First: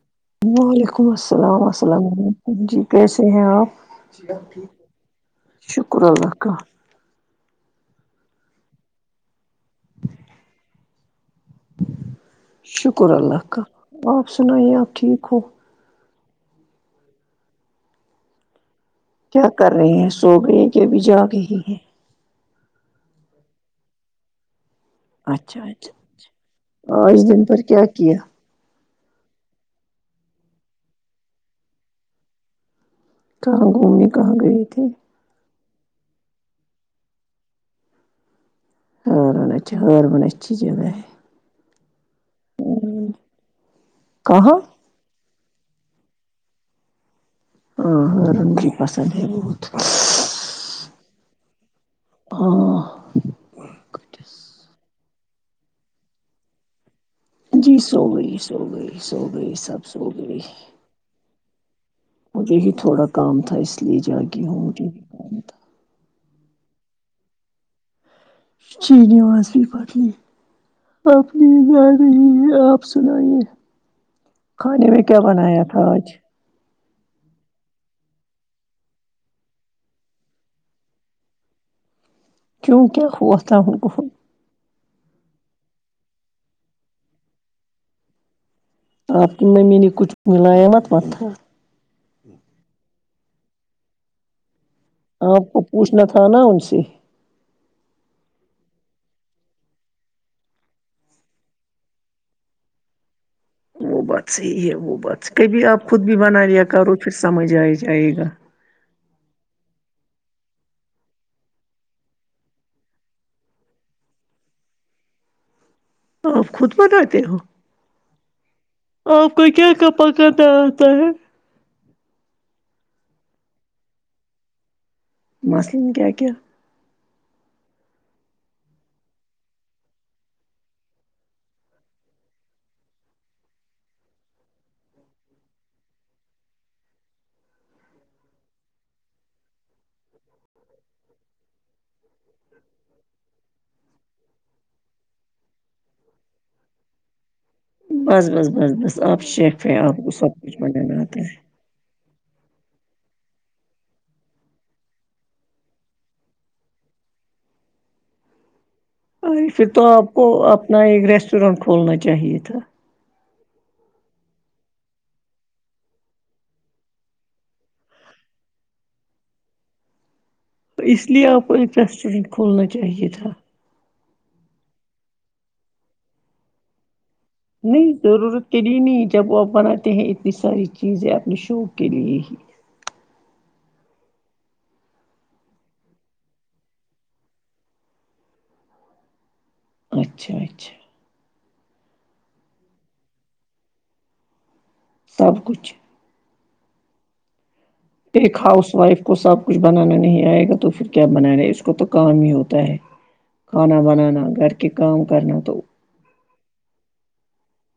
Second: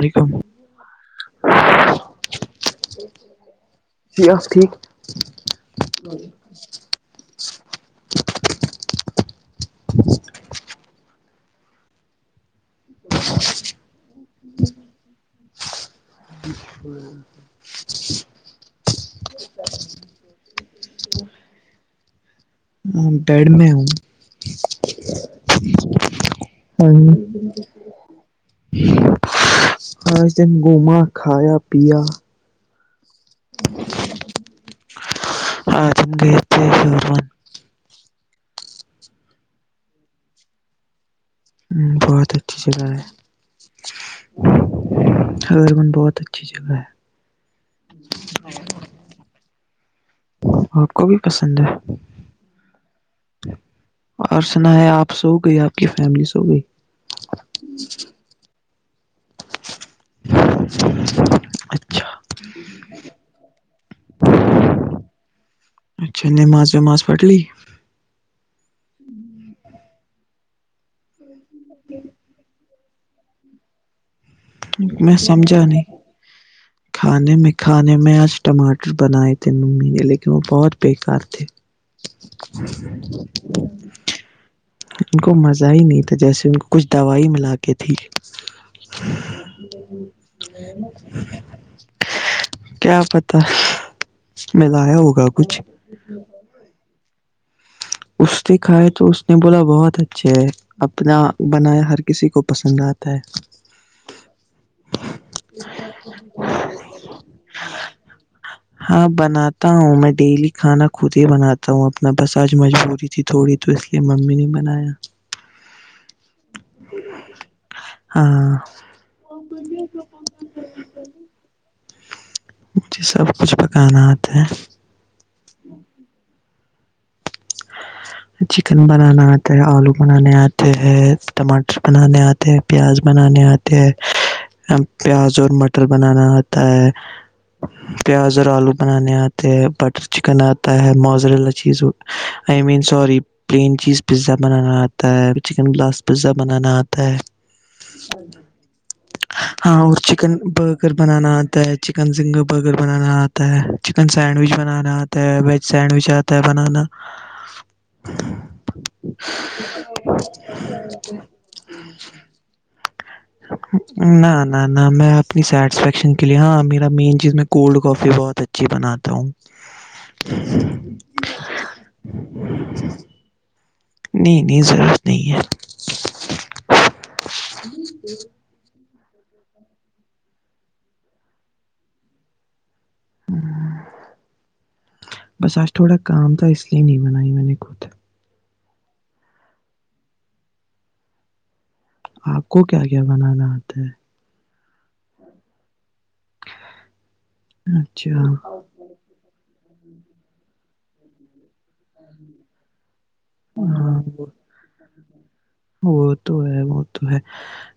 علیکم وعلیکم السلام اسلام علیکم جی کیسے ہیں آ جی آپ پ ٹھیک شکر اللہ کا شکر اللہ کا اپ سنائیں اپ ٹھیک ہو [unintelligible] کیا کر رہے ہیں سو گئی کے ابھی جاگے ہی ہیں ہ گھر میں ہوں اچھا اچھا اچھا اج دن بھر کیا کیا پانچ دن گھوما کھایا پیا کہاں گھومنے کہاں گئے تھے [unintelligible] اور بہت اچھا اور بہت اچھی جگہ ہے ھمم بہت اچھی جگہ ہے کہاں ہربن بہت اچھی جگہ ہے ہاں رنگین پسند ہے بہت آ پ کو بھی پسند ہے ہاں اور سنائیں آ پ سو گئے آ پ کی فیملی سو گئی جی سو گئی سو گئی سو گئی سب سو گئی اچھا مجھے ہی تھوڑا کام تھا اس لیے جاگی ہوں اچھا نماز وماز پڑھلی جی نماز بھی پڑھلی اب نیند رہی ہے آپ سنائیے کھانے میں کیا بنایا سمجھا تھا آ نہیں ج کھانے میں کھانے میں آ ج ٹماٹر بنائے تھے ممی نے لیکن وہ بہت بےکار تھے کیونکہ [unintelligible] ہو تھا ان کو مزہ ہی نہیں تھا جیسے ان کو کچھ دوائی ملا کے تھی اپ کے ممی نے کچھ ملایا تھا کیا پتہ ملایا ہو اپ کو پوچھنا تھا نا ان سے اس نے کھایا تو اس نے بولا بہت اچھا ہے اپنا بنایا ہر کسی کو پسند اتا ہے وہ بات صحیح ہے وہ بات کبھی آ پ خود بھی بنا لیا کرو پھر سمجھ آ جائے گا ہاں بناتا ہوں میں ڈیلی کھانا خود ہی بناتا ہوں اپنا بس آ ج مجبوری تھی تھوڑی تو اس لیے ممی نے بنایا آپ خود بناتے ہو ہاں آپ کو کیا کیا پکانا آتا ہے مجھے سب کچھ پکانا آتا ہے مثلا کیا کیا [inaudible] چکن بنانا آتا ہے آلو بنانے آتے ہیں ٹماٹر بنانے آتے ہیں پیاز بنانے آتے ہے پیاز اور مٹر بنانا آتا ہے پیاز اور آلو بنانے آتے ہے بٹر چکن آتا ہے موزرولا چیز ہو I mean sorry plain cheese pizza بنانا آتا ہے چکن گلاس پزا بنانا آتا ہے بس بس بس بس آپ شیف ہیں ہاں اور آپ کو سب چکن کچھ برگر بنانا آتا ہے چکن سنگل برگر بنانا آتا ہے چکن سینڈوچ بنانا آتا ہے ویج سینڈوچ آتا ہے بنانا [inaudible] اری پھر تو آپ کو اپنا ایک ریسٹورینٹ کھولنا چاہیے تھا نہ نہ نہ میں اپنی سیٹسفیکشن کے لیے ہاں میرا مین چیز میں کولڈ کافی بہت اچ چے بناتا ہوں تو اس لیے آپ کو ایک ریسٹورینٹ کھولنا چاہیے تھا نہیں نہیں ضرورت نہیں ہے نہیں ضرورت کے لیے نہیں جب وہ آپ بناتے ہیں اتنی ساری چیزیں اپنے شوق کے لیے ہی بس آج تھوڑا کام تھا اس لیے نہیں بنائی میں نےخود اچھا اچھا آپ کو کیا کیا بنانا آتا ہے اور کچھ اچھا ایک ہاؤس وائف کو سب کچھ بنانا نہیں آئے گا تو پھر کیا بناانا ہے اس اس کو تو کام ہی ہوتا ہے کھانا ہاں وہ بنانا گھر کے کام کرنا تو وہ تو ہے وہ تو ہے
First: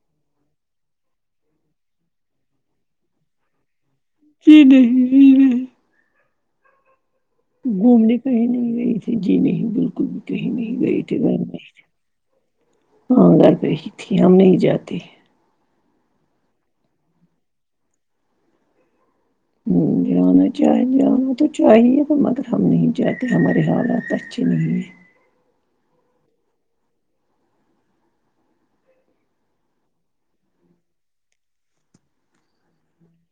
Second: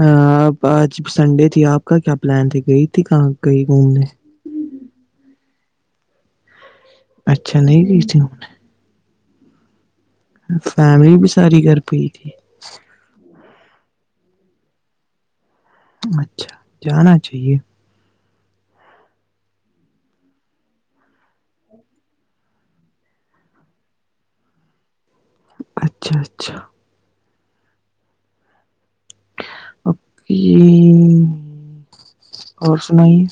ا آب آج سنڈے تھی آپ کا کیا پلان تے گئی تھی کہاں گئی گھومنے جی نہی اچھا [unintelligible] نہیں گئی گھومنے تھی کہیں نہیں گئی تھی جی نہیں بالکل بھی کہیں نہیں گئی فیملی تھی بھی ساری میں گھر پئی تھی ہاں گھر بیہ ہی تھی ہم نہیں جاتے اچھا جانا چاہیے [inaudible] جانا چاہیے جانا تو چاہیے مگر ہم نہیں چاہتے ہمارے حالات اچھے نہیں ہے اچھا اچھا اوکے اور سنائیے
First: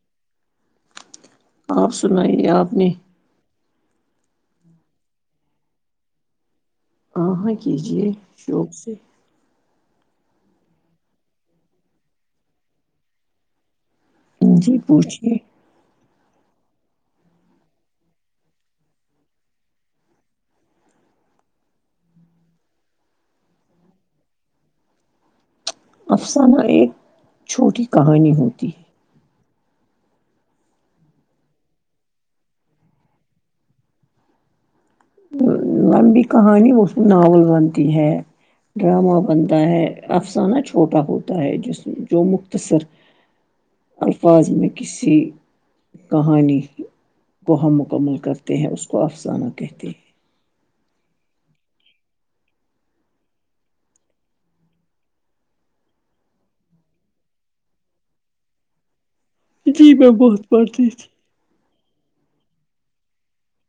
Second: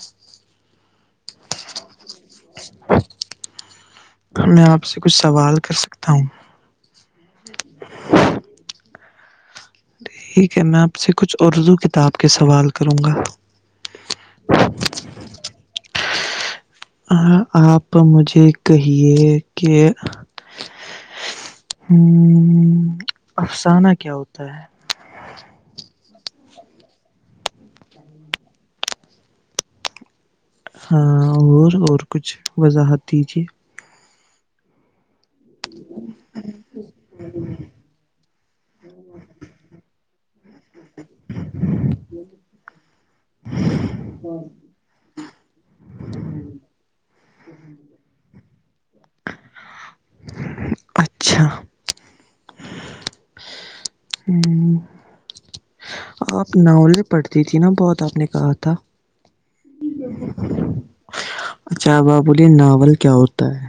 آپ سنائیے آپ نے میں آپ سے کچھ سوال کر سکتا ہوں ہ ہاں کیجیے شوق سے ٹھیک ہے میں آپ سے کچھ اردو کتاب کے سوال کروں گا جی پوچھیے آپ مجھے کہیے کہ ہ افسانہ کیا ہوتا ہے افسانہ ایک چھوٹی کہانی ہوتی ہے ہاں اور اور کچھ وضاحت دیجیے لمبی کہانی اس میں ناول بنتی ہے ڈرامہ بنتا ہے افسانہ چھوٹا ہوتا ہے جس جو مختصر الفاظ میں کسی کہانی کو ہم مکمل کرتے ہیں اس کو افسانہ کہتے ہیں اچھا ہوں آپ ناولیں پڑتی تھی نا بہت آپ نے کہا تھا جی میں بہت پڑھتی تھی اچھا اب آپ بولیے ناول کیا ہوتا ہے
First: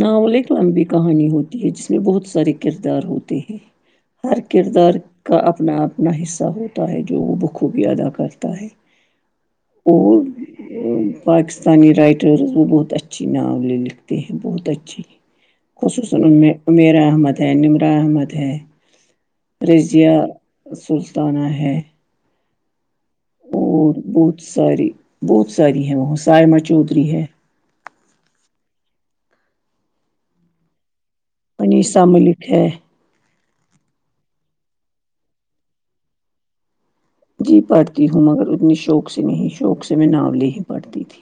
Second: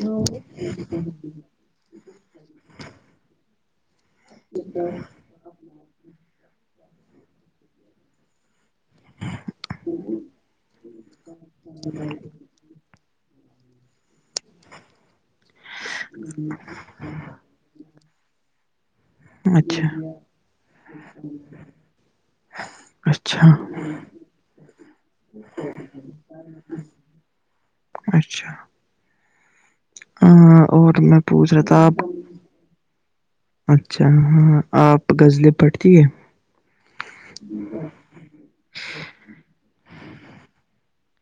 ناول اک لمبی کہانی ہوتی ہے جس میں بہت سارے کردار ہوتے ہیں ہر کردار کا اپنا اپنا حصہ ہوتا ہے جو وہ بخوبی ادا کرتا ہے وہ پاکستانی ریٹرز اسکو بہت اچ اچھی ناول لکھتے ہیں بہت اچھی خصوصا ام عمیر احمد ہے نمرا احمد ہے ہے اچھا رضیہ سلطانہ ہے اچھا اور بہت ساری بہت ساری ہیں وہاں سائما چودھری ہے اچھا ہ اور میں پوچھ رہا تھا آپ انیسہ ملک ہے اچھا ہاں آپ غزلیں پڑھتی ہے جی پڑھتی ہوں مگر اتنی شوق سے نہیں شوق سے میں ناولیں ہی پڑھتی تھی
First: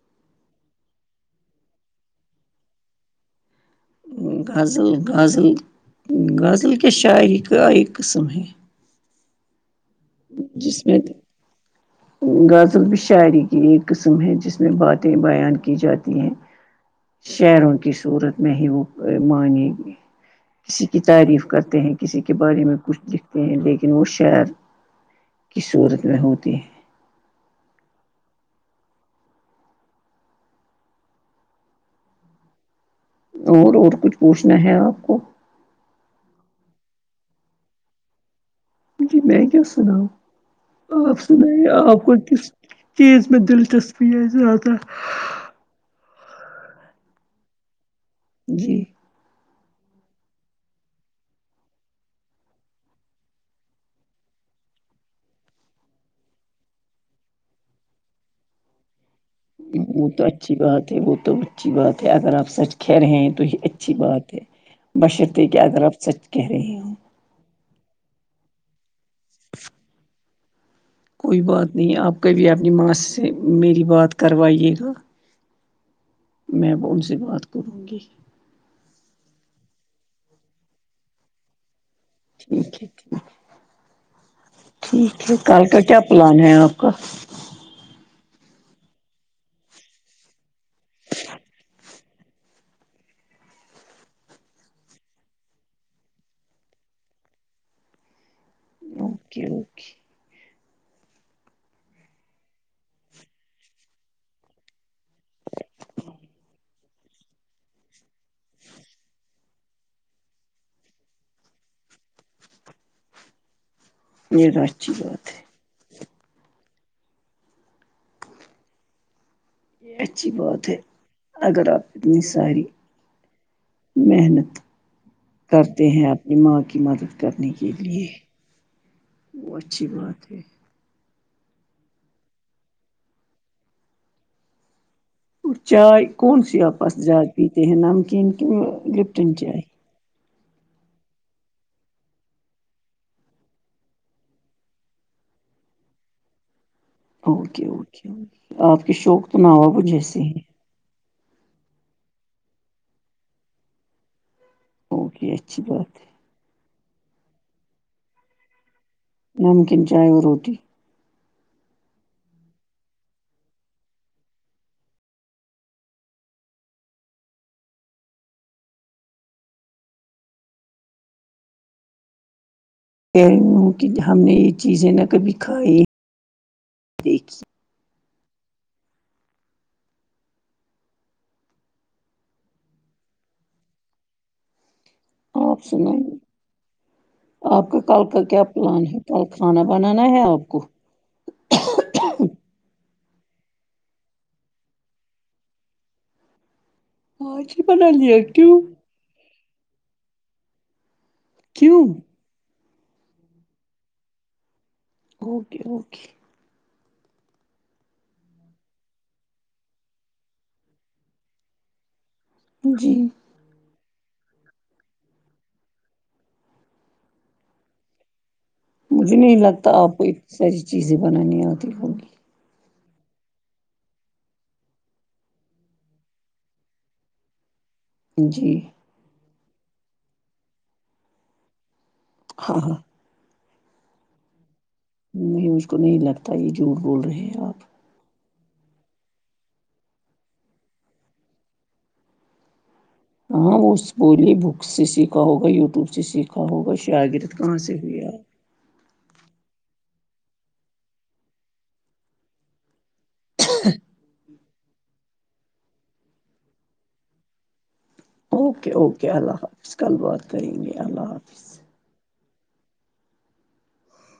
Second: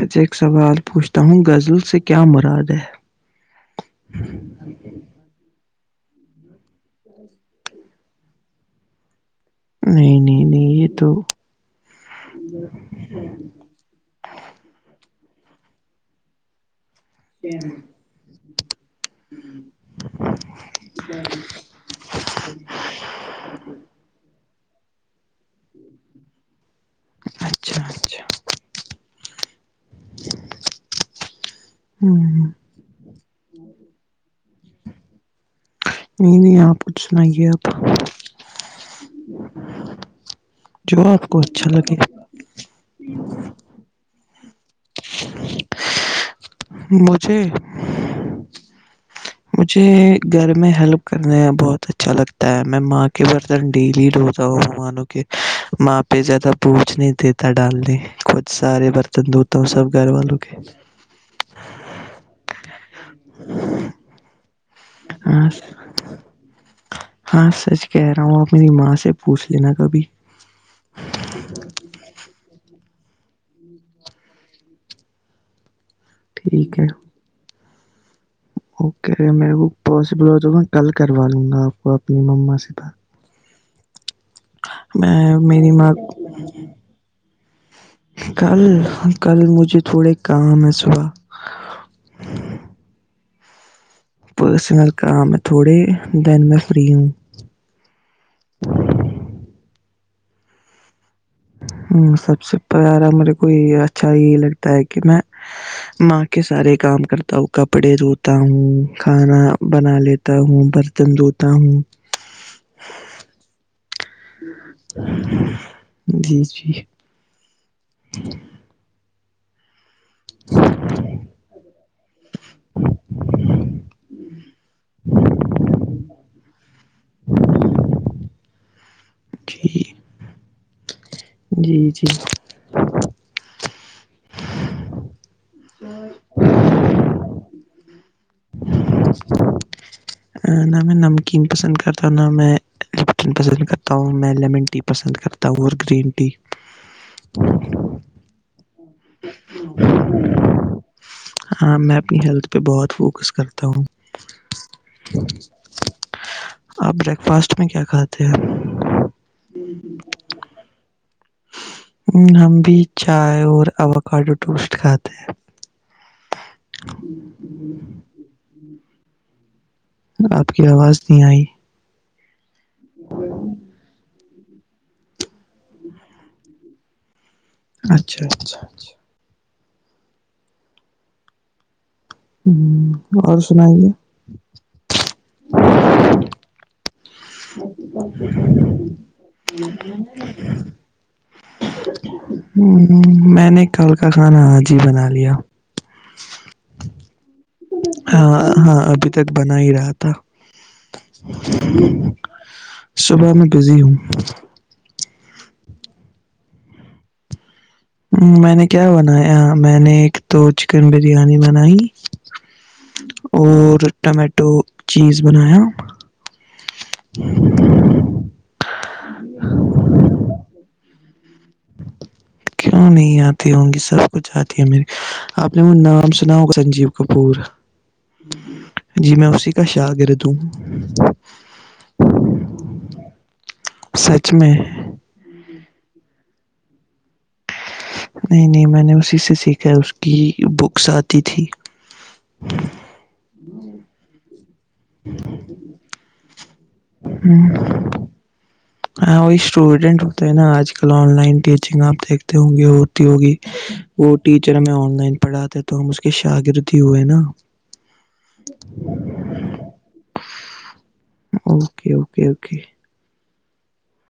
اچھا ایک سوال پوچھتا ہوں غزل سے کیا مراد ہے تھی غزل غزل غزل کے شاعری کا ایک قسم ہے جس میں ہ غزل بھی شاعری کی ایک قسم ہے جس میں باتیں بیان کی جاتی ہیں [inaudible] شعروں کی صورت میں ہی وہ معنی کسی کی تعریف کا ہیں کسی کے بارے میں کچھ لکھتے ہیں لیکن وہ شعر کی صورت میں ہوتی ہے اچھا اچھا ہوں اور اور کچھ پوچھنا ہے آپ کو نہیں نہیں آپ کچھ سنائے اب جی میں کیا سناوں جو آپ کو سنایے اچھا لگے آپ کو کس چیز میں دلچسپی ہے زیادہ مجھے جی مجھے گھر میں ہیلپ کرنے بہت اچھا لگتا ہے میں ماں کے بہت ڈیلی دھوتا ہوں مہمانوں کے ماں پہ زیادہ بوچھ نہیں دیتا ڈال دی سارے برتن دھوتا ہوں سب وہ گھر تو والوں اچھی کے بات ہے وہ تو اچھی بات ہے اگر آپ سچ کہہ رہے ہیں تو یہ اچھی بات ہے [inaudible] بشرط یہ کہ آپ اب سچ کہہ رہی ہوں ہاں سچ کہہ رہا ہوں آپ میری ماں سے پوچھ لینا کبھی کوئی بات نہیں آپ کبھی اپنی ماں سے میری بات کروائیے گا میں ٹھیک ہے ان سے بات کروں گی اوکے میرے وہک پاسبل ہو تو میں کل کروا لوں گا آپ کوپ مما سے ٹھیک ہے بات ٹھیک ہے میں کل میری کا ماں کیا پلان ہے آپ کا کل کل مجھے تھوڑے کام ہے صبح پررسنل کا میں تھوڑے دن میں فری ہوں اوکے اوکے وہ سب سے پیارا میرے کو یہ اچھا یہی لگتا ہے کہ میں ماں کے سارے کام کرتا ہوں کپڑے دھوتا ہوں کھانا بنا لیتا تا ہوں برتن دھوتا ہوں یہ تو اچھی بات ہے جی جی یہ اچھی بات ہے اگر آپ اتنی ساری محنت کرتے ہیں اپنی ماں کی مدد کرنے کے لیے وہ جی اچھی بات ہے جی جی چائے کون سی آپ پسند سے زیادہ پیتے ہیں نمکین کی یہ لپٹن چائے نہ میں نمکین پسند کرتا ہوں نہ میں لپٹن پسند کرتا ہوں میں لیمن ٹی پسند کرتا ہوں کرتا ہوں گرین ٹی اوکے اوکے آپ کے شوق تو نوابو جیسے ہیں ہاں میں اپنی ہیلتھ پہ بہت فوکس کرتا ہوں اوکے اچھی بات ہے آپ بریک فاسٹ میں کیا کھاتے ہو نمکین چائے اور روٹی ہ ہم بھی چائے اور ایووکیڈو ٹوسٹ کھاتے ہیں [unintelligible] آپ کی آواز نہیں آئی کہہ رہی ہوں کہ ہم نے یہ چیزیں نہ کبھی کھائی دیکھی اچھا اچھا اچھا ہم اور سنائیے آپ سنائیے آپ کا کل کا کیا پلان ہے کل کھانا بنانا ہے آپ کو ہوں میں نے کل کا کھانا آج ہی بنا لیا آج ہی بنا لیا ہاں کیوں ہاں ابھی تک بنا ہی رہا تھا کیوں صبح میں بزی ہوں اوکے اوکے میں نے کیا بنایا میں نے ایک تو چکن بریانی بنائی جی اور ٹماٹو چیز بنایا مجھے نہیں لگتا آپ کو اتنی ساری چیزیں بنانی آتی ہوگی کیوں نہیں آتی ہوں گی سب کچھ آتی ہے مری آپ نے وہ نام سنا ہوگا سنجیو کپور جی جی میں اسی کا شاگرد ہوں ہاں ہاں سچ میں نہیں مجھ کو نہیں لگتا یہ جھوٹ بول رہے ہیں آپ نہیں نہیں میں نے اسی سے سیکھا ہے اس کی بکس آتی تھی ہاں وہ [unintelligible] بک سے سیکھا ہوگا یوٹیوب سے سیکھا ہوگا شاگرد ہ کہاں سے ہوئی آپ ہاں وہی اسٹوڈینٹ ہوتے ہیں نا آج کل آن لائن ٹیچنگ آپ دیکھتے ہوں گے ہوتی ہوگی وہ ٹیچر ہمیں آن لائن پڑھاتے تو ہم اس کے شاگرد ہی ہوئے نا اوکے اوکے اللہ حافظ کل بات کریں گے اللہ حافظ اوکے اوکے اوکے